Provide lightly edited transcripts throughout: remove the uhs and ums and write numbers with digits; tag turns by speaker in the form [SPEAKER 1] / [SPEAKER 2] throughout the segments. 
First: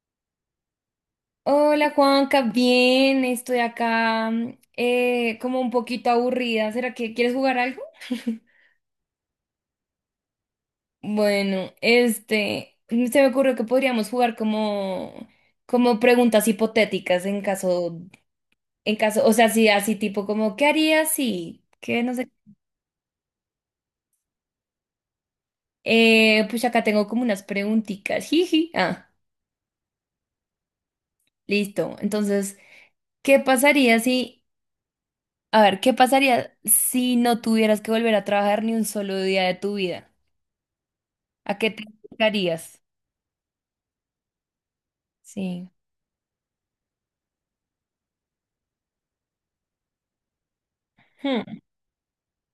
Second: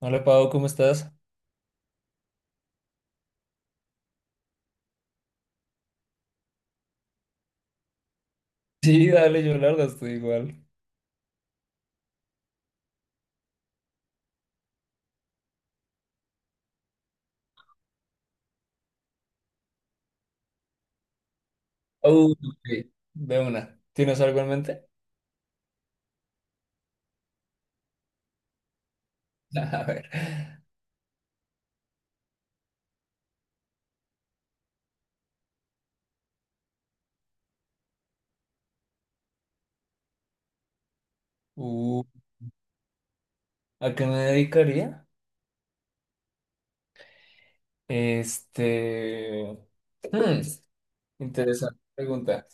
[SPEAKER 1] Hola Pau, ¿cómo estás?
[SPEAKER 2] Hola Juanca, bien, estoy acá como un poquito aburrida. ¿Será que quieres jugar algo?
[SPEAKER 1] Sí, dale, yo la verdad estoy igual.
[SPEAKER 2] Bueno, este, se me ocurrió que podríamos jugar como preguntas hipotéticas en caso, o sea, sí, así tipo como, ¿qué harías si? ¿Qué no sé?
[SPEAKER 1] Ok, de una. ¿Tienes algo en mente?
[SPEAKER 2] Pues acá tengo como unas preguntitas. Jiji. Ah,
[SPEAKER 1] A ver.
[SPEAKER 2] listo. Entonces, ¿qué pasaría si, a ver, ¿qué pasaría si no tuvieras que volver a trabajar ni un solo día de tu vida? ¿A qué te
[SPEAKER 1] Uh,
[SPEAKER 2] dedicarías?
[SPEAKER 1] ¿a qué me dedicaría?
[SPEAKER 2] Sí.
[SPEAKER 1] Este. hmm,
[SPEAKER 2] Hmm.
[SPEAKER 1] interesante pregunta.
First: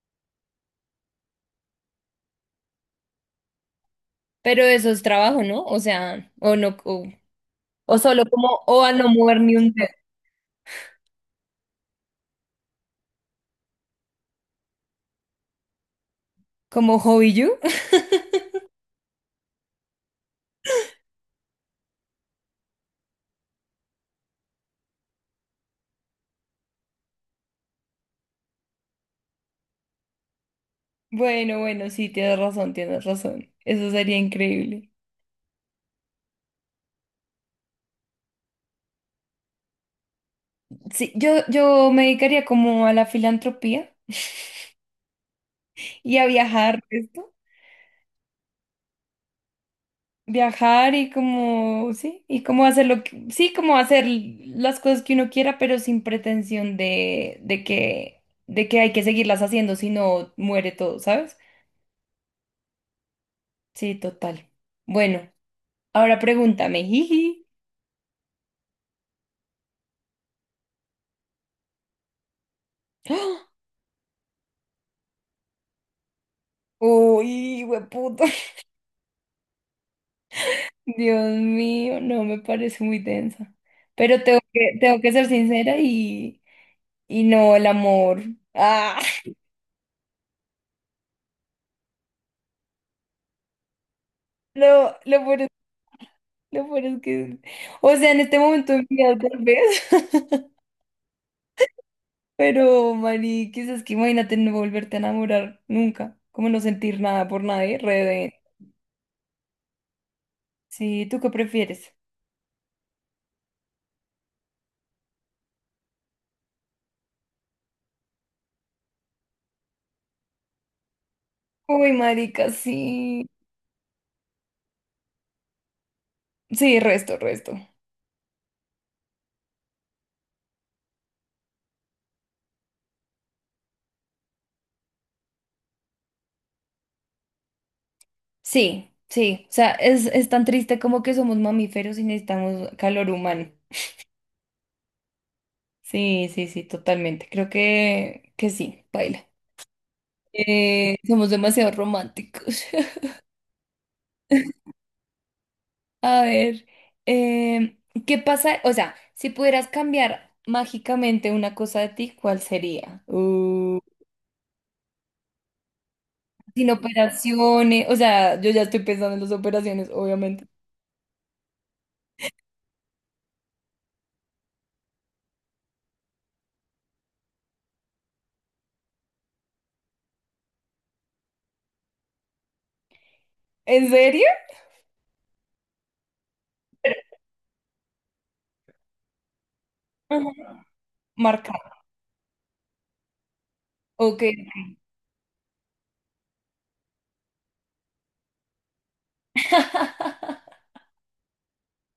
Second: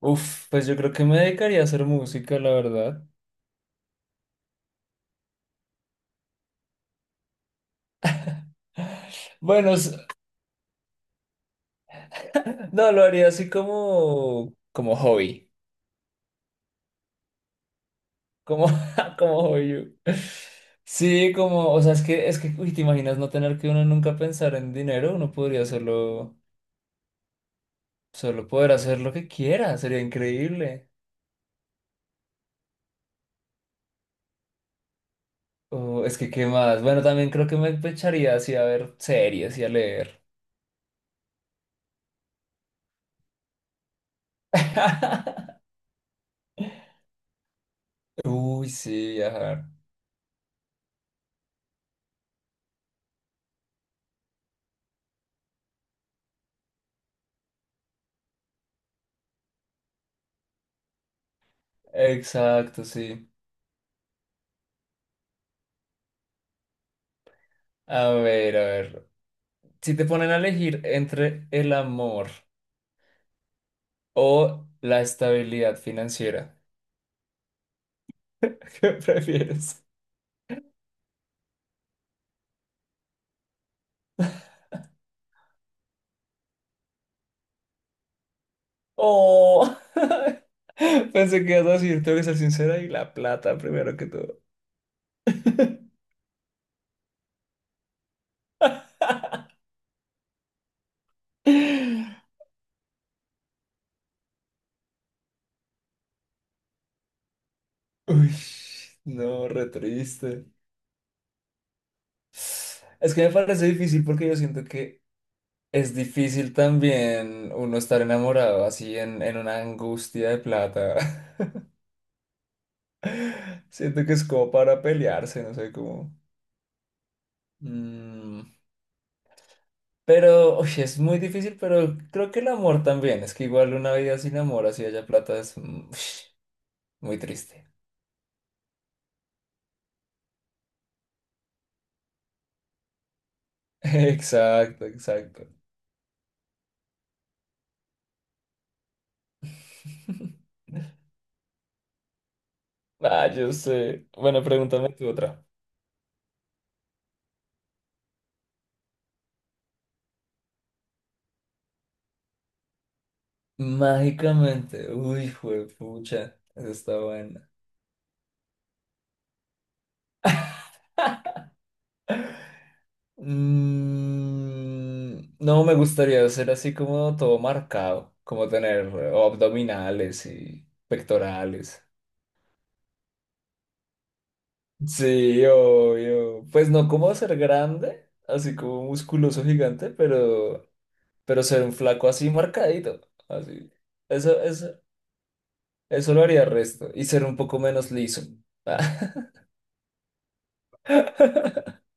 [SPEAKER 1] Uf, pues yo creo que me dedicaría a hacer música, la verdad.
[SPEAKER 2] Pero eso es trabajo, ¿no? O sea, o no, o solo como, o a no mover ni un
[SPEAKER 1] Bueno,
[SPEAKER 2] dedo,
[SPEAKER 1] no, lo haría así como hobby.
[SPEAKER 2] como hobby you.
[SPEAKER 1] Como, como hobby. Sí, como, o sea, es que, uy, te imaginas no tener que uno nunca pensar en dinero, uno podría hacerlo. Solo poder hacer lo que quiera, sería increíble.
[SPEAKER 2] Bueno, bueno, sí, tienes razón, tienes razón. Eso sería increíble.
[SPEAKER 1] O es que, ¿qué más? Bueno, también creo que me echaría así a ver series y a leer.
[SPEAKER 2] Sí, yo me dedicaría como a la filantropía y a viajar, ¿esto?
[SPEAKER 1] Uy, sí, viajar.
[SPEAKER 2] Viajar y como, sí, y como hacer lo que, sí, como hacer las cosas que uno quiera, pero sin pretensión de que hay que seguirlas haciendo, si no muere todo, ¿sabes?
[SPEAKER 1] Exacto, sí.
[SPEAKER 2] Sí, total. Bueno, ahora pregúntame, jiji.
[SPEAKER 1] A ver, a ver. Si te ponen a elegir entre el amor
[SPEAKER 2] ¡Ah!
[SPEAKER 1] o la estabilidad financiera,
[SPEAKER 2] Uy, hueputo.
[SPEAKER 1] ¿qué prefieres?
[SPEAKER 2] Dios mío, no me parece muy densa. Pero tengo que ser sincera y no el amor. Ah,
[SPEAKER 1] Oh, pensé que ibas a decir, tengo que ser sincera y la plata primero que todo.
[SPEAKER 2] lo, lo peor Lo peor es que, o sea, en este momento de mi vida tal vez, pero Mari, quizás que imagínate no volverte a enamorar nunca, como no sentir nada por nadie, re
[SPEAKER 1] Uy,
[SPEAKER 2] de-
[SPEAKER 1] no, re triste.
[SPEAKER 2] Sí, ¿tú qué prefieres?
[SPEAKER 1] Es que me parece difícil porque yo siento que es difícil también uno estar enamorado así en una angustia de plata.
[SPEAKER 2] Uy, marica, sí.
[SPEAKER 1] Siento que es como para pelearse, no sé cómo.
[SPEAKER 2] Sí, resto, resto.
[SPEAKER 1] Mm, pero, uy, es muy difícil, pero creo que el amor también. Es que igual una vida sin amor, así haya plata, es muy triste.
[SPEAKER 2] Sí, sí, o sea, es tan triste como que somos mamíferos y necesitamos calor humano.
[SPEAKER 1] Exacto, exacto.
[SPEAKER 2] Sí, sí, sí, totalmente. Creo que sí, baila. Somos demasiado románticos.
[SPEAKER 1] Ah, yo sé. Bueno, pregúntame tú otra.
[SPEAKER 2] A ver, em, ¿qué pasa? O sea, si pudieras cambiar mágicamente una cosa de ti, ¿cuál sería?
[SPEAKER 1] Mágicamente. Uy, pucha.
[SPEAKER 2] Sin
[SPEAKER 1] Eso está buena.
[SPEAKER 2] operaciones, o sea, yo ya estoy pensando en las operaciones, obviamente.
[SPEAKER 1] No me gustaría ser así como todo marcado, como tener abdominales y pectorales.
[SPEAKER 2] ¿En serio?
[SPEAKER 1] Sí, obvio. Pues no como ser grande, así como musculoso gigante,
[SPEAKER 2] Ajá.
[SPEAKER 1] pero
[SPEAKER 2] Marcar.
[SPEAKER 1] ser un flaco así marcadito. Así.
[SPEAKER 2] Ok.
[SPEAKER 1] Eso, eso, eso lo haría resto. Y ser un poco menos liso.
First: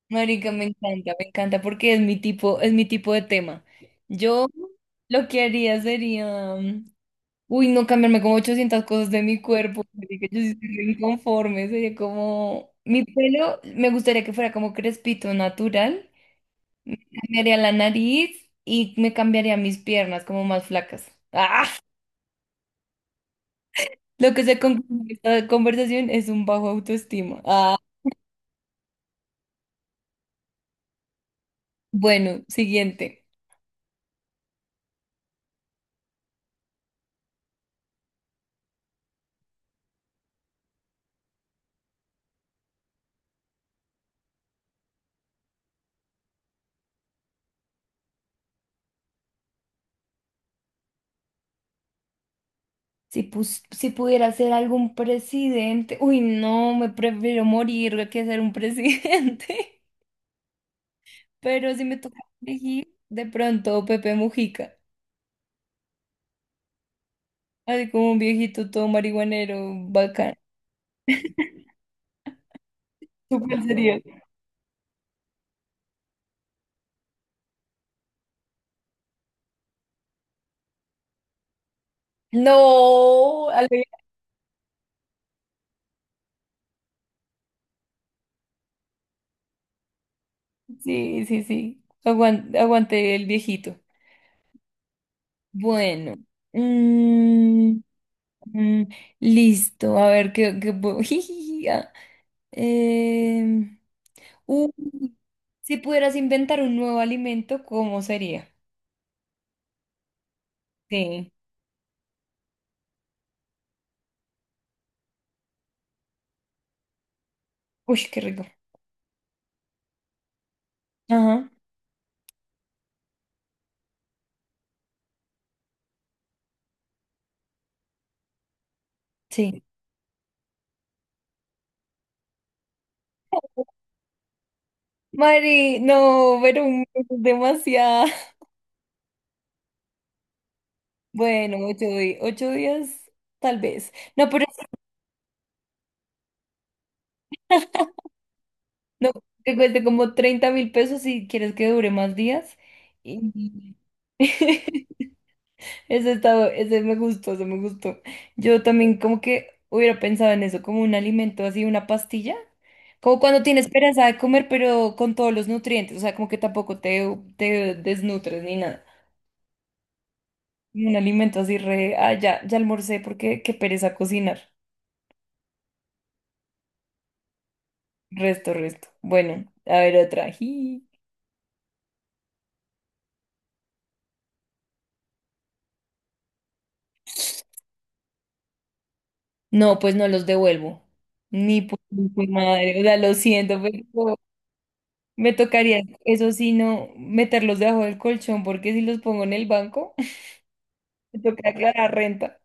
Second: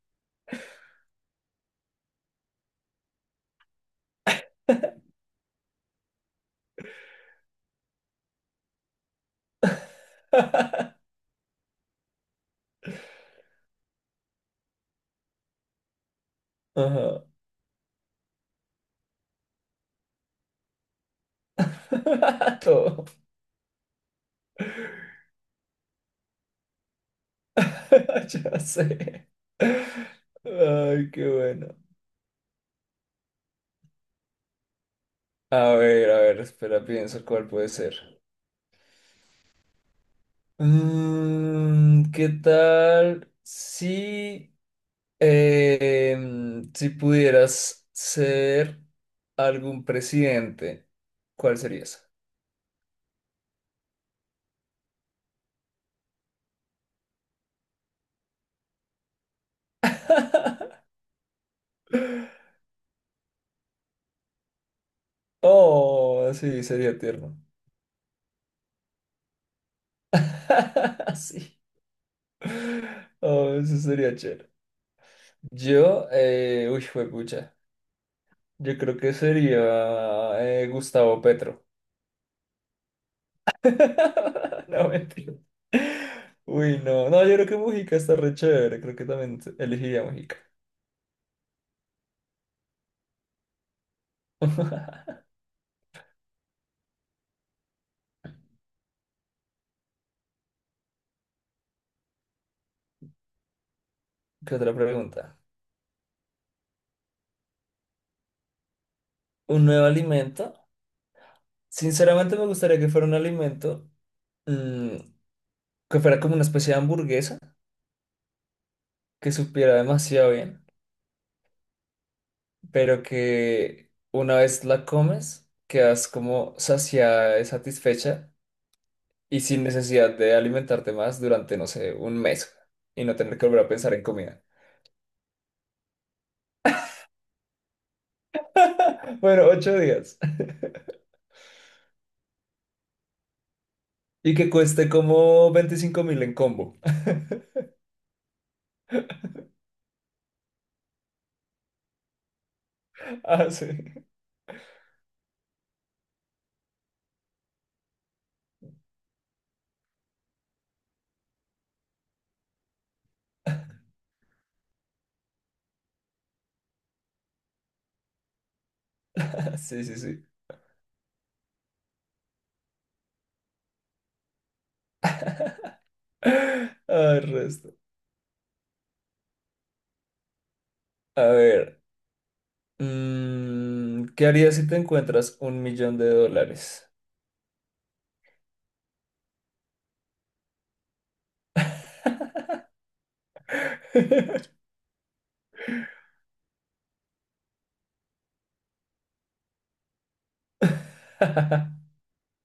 [SPEAKER 2] Marica, me encanta, porque es mi tipo de tema. Yo lo que haría sería Uy, no cambiarme como 800 cosas de mi cuerpo, así que yo sí estoy re inconforme. Sería como, mi pelo me gustaría que fuera como crespito natural. Me
[SPEAKER 1] Ajá.
[SPEAKER 2] cambiaría la nariz y me cambiaría mis piernas como más flacas. ¡Ah!
[SPEAKER 1] Todo.
[SPEAKER 2] Lo que se concluye de esta conversación es un bajo autoestima. ¡Ah!
[SPEAKER 1] Ya sé. Ay, qué bueno.
[SPEAKER 2] Bueno, siguiente.
[SPEAKER 1] A ver, espera, pienso cuál puede ser. ¿Qué tal si pudieras ser algún presidente? ¿Cuál serías?
[SPEAKER 2] Si pudiera ser algún presidente. Uy, no, me prefiero morir que ser un presidente. Pero si me toca elegir, de pronto Pepe Mujica.
[SPEAKER 1] Oh, sí, sería tierno.
[SPEAKER 2] Así como un viejito todo marihuanero, bacán.
[SPEAKER 1] Sí. Oh,
[SPEAKER 2] Súper
[SPEAKER 1] eso
[SPEAKER 2] serio.
[SPEAKER 1] sería chévere. Yo, uy, fue pucha. Yo creo que sería Gustavo Petro.
[SPEAKER 2] No,
[SPEAKER 1] No, mentira. Uy, no. No, yo creo que Mujica está re chévere. Creo que también elegiría Mujica.
[SPEAKER 2] sí, sí, sí. Aguante, el viejito. Bueno. Mm, mm, listo. A ver qué puedo- Jijiji, ah. Em,
[SPEAKER 1] ¿Qué
[SPEAKER 2] uy,
[SPEAKER 1] otra pregunta?
[SPEAKER 2] si pudieras inventar un nuevo alimento, ¿cómo sería?
[SPEAKER 1] ¿Un nuevo alimento?
[SPEAKER 2] Sí.
[SPEAKER 1] Sinceramente me gustaría que fuera un alimento mm, que fuera como una especie de hamburguesa,
[SPEAKER 2] Uy, qué rico.
[SPEAKER 1] que supiera demasiado bien,
[SPEAKER 2] Ajá,
[SPEAKER 1] pero que una vez la comes, quedas como saciada y satisfecha y
[SPEAKER 2] sí.
[SPEAKER 1] sin necesidad de alimentarte más durante, no sé, un mes y no tener que volver a pensar en comida.
[SPEAKER 2] Mari, no, pero es demasiado.
[SPEAKER 1] Bueno, 8 días.
[SPEAKER 2] Bueno, ocho días, tal vez. No,
[SPEAKER 1] Y
[SPEAKER 2] pero
[SPEAKER 1] que cueste como 25.000 en combo.
[SPEAKER 2] no, que cueste como 30.000 pesos si quieres que dure más días.
[SPEAKER 1] Ah, sí.
[SPEAKER 2] Y... ese me gustó, ese me gustó. Yo también como que hubiera pensado en eso, como un alimento así, una pastilla. Como cuando tienes pereza de comer, pero con todos los nutrientes. O sea, como que tampoco te desnutres ni nada.
[SPEAKER 1] Sí, sí, sí.
[SPEAKER 2] Un alimento así re... Ah, ya, ya almorcé porque qué pereza cocinar.
[SPEAKER 1] Ah, el resto.
[SPEAKER 2] Resto, resto. Bueno, a ver otra.
[SPEAKER 1] A ver. ¿Qué harías si te encuentras 1 millón de dólares?
[SPEAKER 2] No, pues no los devuelvo. Ni por madre. O sea, lo siento, pero me tocaría, eso sí, no meterlos debajo del colchón, porque si los pongo en el banco, me toca aclarar renta.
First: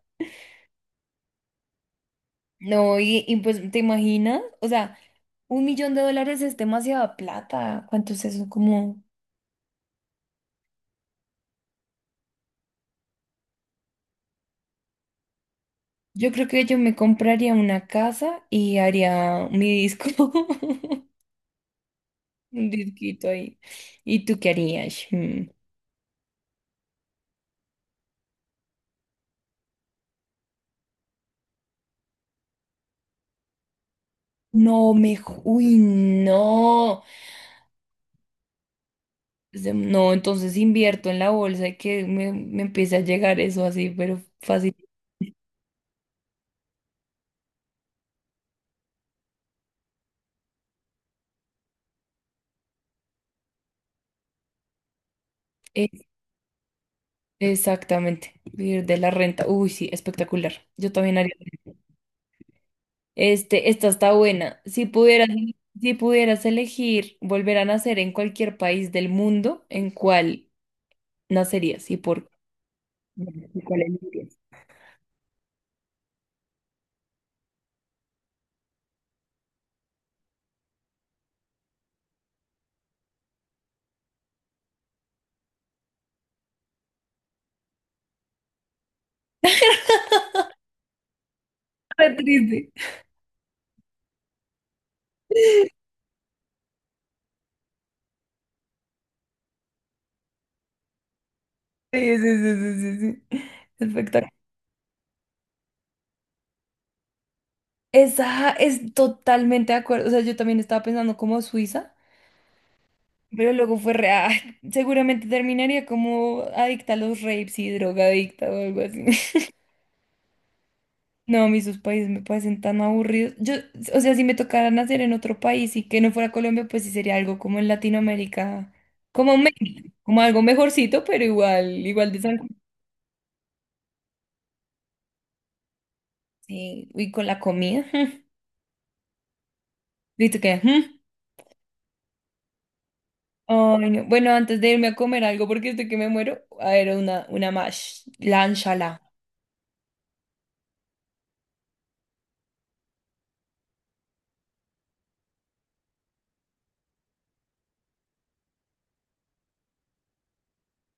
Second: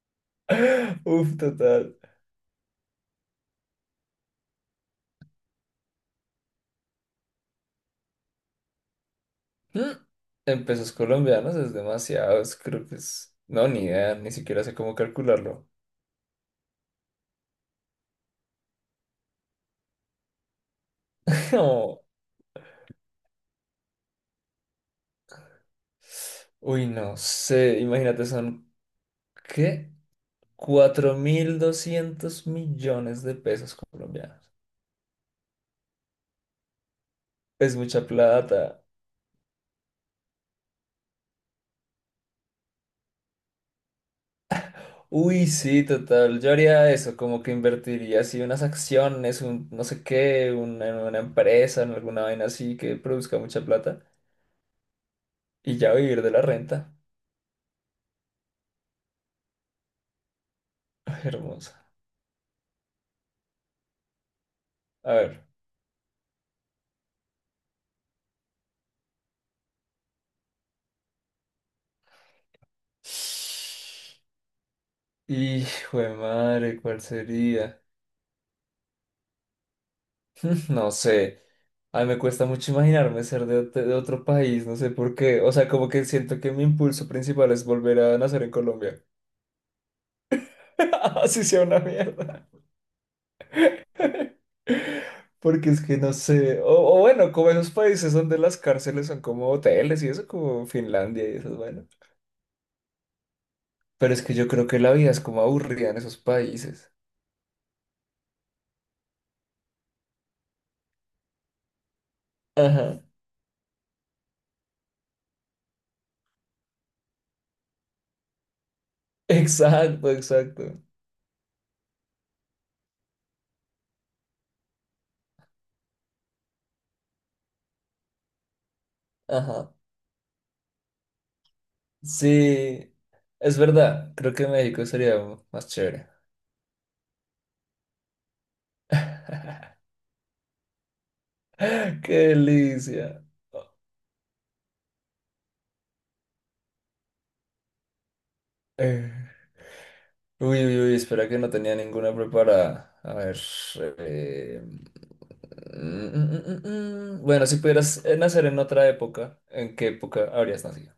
[SPEAKER 1] Uf, total.
[SPEAKER 2] No, y pues, ¿te imaginas? O sea, US$1.000.000 es demasiada plata. ¿Cuánto es eso? Como,
[SPEAKER 1] Mm, En pesos colombianos es demasiado, creo que es... No, ni idea, ni siquiera sé cómo calcularlo.
[SPEAKER 2] yo creo que yo me compraría una casa y haría mi disco, un disquito ahí. ¿Y tú qué harías? Mm.
[SPEAKER 1] Uy, no sé, imagínate, son, ¿qué? 4.200 millones de pesos colombianos.
[SPEAKER 2] No, me... Uy, no.
[SPEAKER 1] Es mucha plata.
[SPEAKER 2] No, entonces invierto en la bolsa y que me empiece a llegar eso así, pero fácil.
[SPEAKER 1] Uy, sí, total. Yo haría eso, como que invertiría así unas acciones, un no sé qué, en una empresa, en alguna vaina así que produzca mucha plata y ya
[SPEAKER 2] E-
[SPEAKER 1] vivir de la renta.
[SPEAKER 2] Exactamente, vivir de la renta. Uy, sí, espectacular. Yo
[SPEAKER 1] Ay,
[SPEAKER 2] también haría.
[SPEAKER 1] hermosa.
[SPEAKER 2] Este, esta está buena. Si
[SPEAKER 1] A
[SPEAKER 2] pudieras,
[SPEAKER 1] ver.
[SPEAKER 2] si pudieras elegir volver a nacer en cualquier país del mundo, ¿en cuál nacerías y por qué? ¿Y cuál elegirías?
[SPEAKER 1] Y, jue madre, ¿cuál sería? No sé, a mí me cuesta mucho imaginarme ser de otro país, no sé por qué. O sea, como que siento que mi impulso principal es volver a nacer en Colombia. Así sea una
[SPEAKER 2] Re
[SPEAKER 1] mierda.
[SPEAKER 2] triste.
[SPEAKER 1] Porque es que no sé. O bueno, como esos países donde las cárceles son como hoteles y eso, como Finlandia y eso, bueno.
[SPEAKER 2] Sí, sí, sí, sí, sí, sí.
[SPEAKER 1] Pero es
[SPEAKER 2] Espectacular.
[SPEAKER 1] que yo creo que la vida es como aburrida en esos países.
[SPEAKER 2] Esa es totalmente de acuerdo. O sea, yo también estaba pensando como Suiza.
[SPEAKER 1] Ajá.
[SPEAKER 2] Pero luego fue re, seguramente terminaría como adicta a los rapes y drogadicta o algo así.
[SPEAKER 1] Exacto, exacto.
[SPEAKER 2] No, a mí sus países me parecen tan aburridos. Yo, o sea, si me tocara nacer en otro país y que no fuera Colombia, pues sí sería algo como en Latinoamérica, como
[SPEAKER 1] Ajá.
[SPEAKER 2] México, como algo mejorcito, pero igual, igual de sangre.
[SPEAKER 1] Sí, es verdad. Creo que México sería más chévere.
[SPEAKER 2] Sí, y con la comida. ¿Viste que? ¿Mm?
[SPEAKER 1] Qué delicia.
[SPEAKER 2] Ay, no. Bueno, antes de irme a comer algo, porque estoy que me muero, a ver, una mash, la
[SPEAKER 1] Eh, Uy, uy, uy, espera que no tenía ninguna preparada. A ver. eh, mm, mm, mm, mm. Bueno, si pudieras nacer en otra época, ¿en qué época habrías nacido?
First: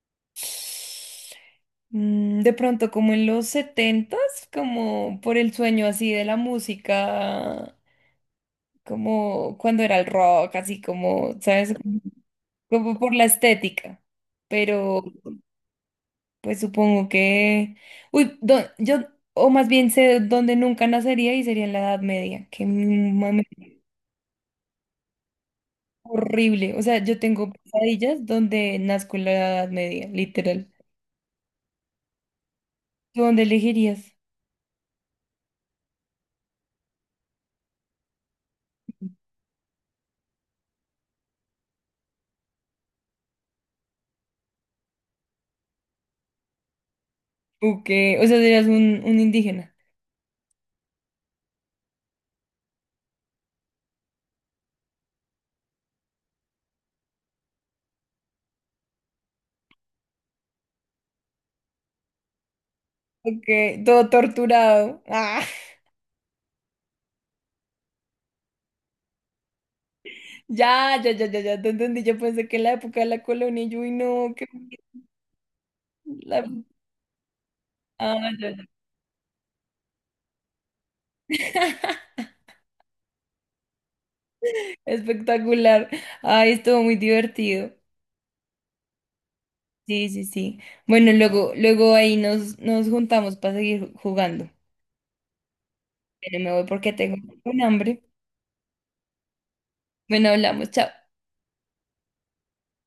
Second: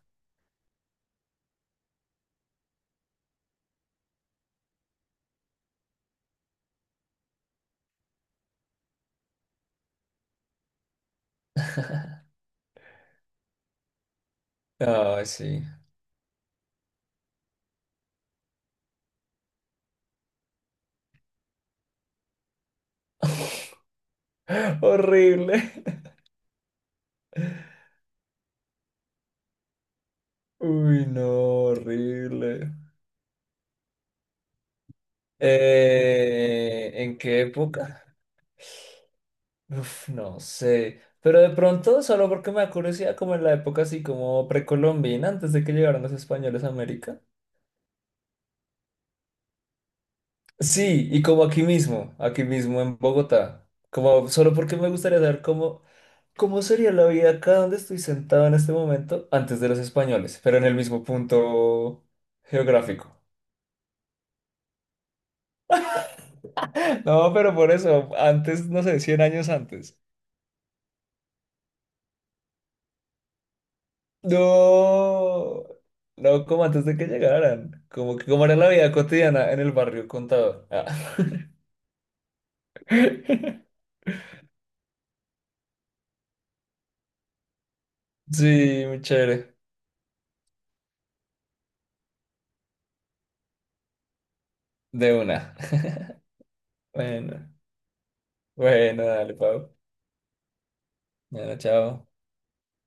[SPEAKER 2] De pronto, como en los 70, como por el sueño así de la música, como cuando era el rock, así como, ¿sabes? Ujú. Como por la estética. Pero,
[SPEAKER 1] Ay, sí.
[SPEAKER 2] pues supongo que... Uy, yo, o más bien sé dónde nunca nacería y sería en la Edad Media, que mami,
[SPEAKER 1] Horrible.
[SPEAKER 2] horrible. O sea, yo tengo pesadillas donde nazco en la Edad Media, literal.
[SPEAKER 1] Uy, no, horrible.
[SPEAKER 2] ¿Tú dónde elegirías?
[SPEAKER 1] ¿En qué época? Uf, no sé. Pero de pronto, solo porque me da curiosidad, como en la época así como precolombina, antes de que llegaran los españoles a América.
[SPEAKER 2] ¿O qué? O sea, serías un indígena.
[SPEAKER 1] Sí, y como aquí mismo en Bogotá, como solo porque me gustaría saber cómo sería la vida acá donde estoy sentado en este momento antes de los españoles, pero en el mismo punto geográfico.
[SPEAKER 2] Ok, todo torturado. Ah,
[SPEAKER 1] No, pero por eso, antes, no sé, 100 años antes.
[SPEAKER 2] ya, ya, ya, ya, ya, te entendí. Yo pensé que en la época de la colonia, yo, uy, no, qué...
[SPEAKER 1] No, no,
[SPEAKER 2] la-
[SPEAKER 1] como antes de que llegaran, como que
[SPEAKER 2] Ah,
[SPEAKER 1] cómo
[SPEAKER 2] ya,
[SPEAKER 1] era
[SPEAKER 2] ya.
[SPEAKER 1] la vida cotidiana en el barrio Contador. Ah.
[SPEAKER 2] Espectacular. Ay, estuvo muy divertido.
[SPEAKER 1] Sí, muy chévere,
[SPEAKER 2] Sí, sí, sí. Bueno, luego, luego ahí nos juntamos para seguir jugando.
[SPEAKER 1] de una.
[SPEAKER 2] Pero me voy porque tengo
[SPEAKER 1] Bueno,
[SPEAKER 2] un hambre.
[SPEAKER 1] bueno, dale, Pau.
[SPEAKER 2] Bueno, hablamos, chao.
[SPEAKER 1] Bueno, chao.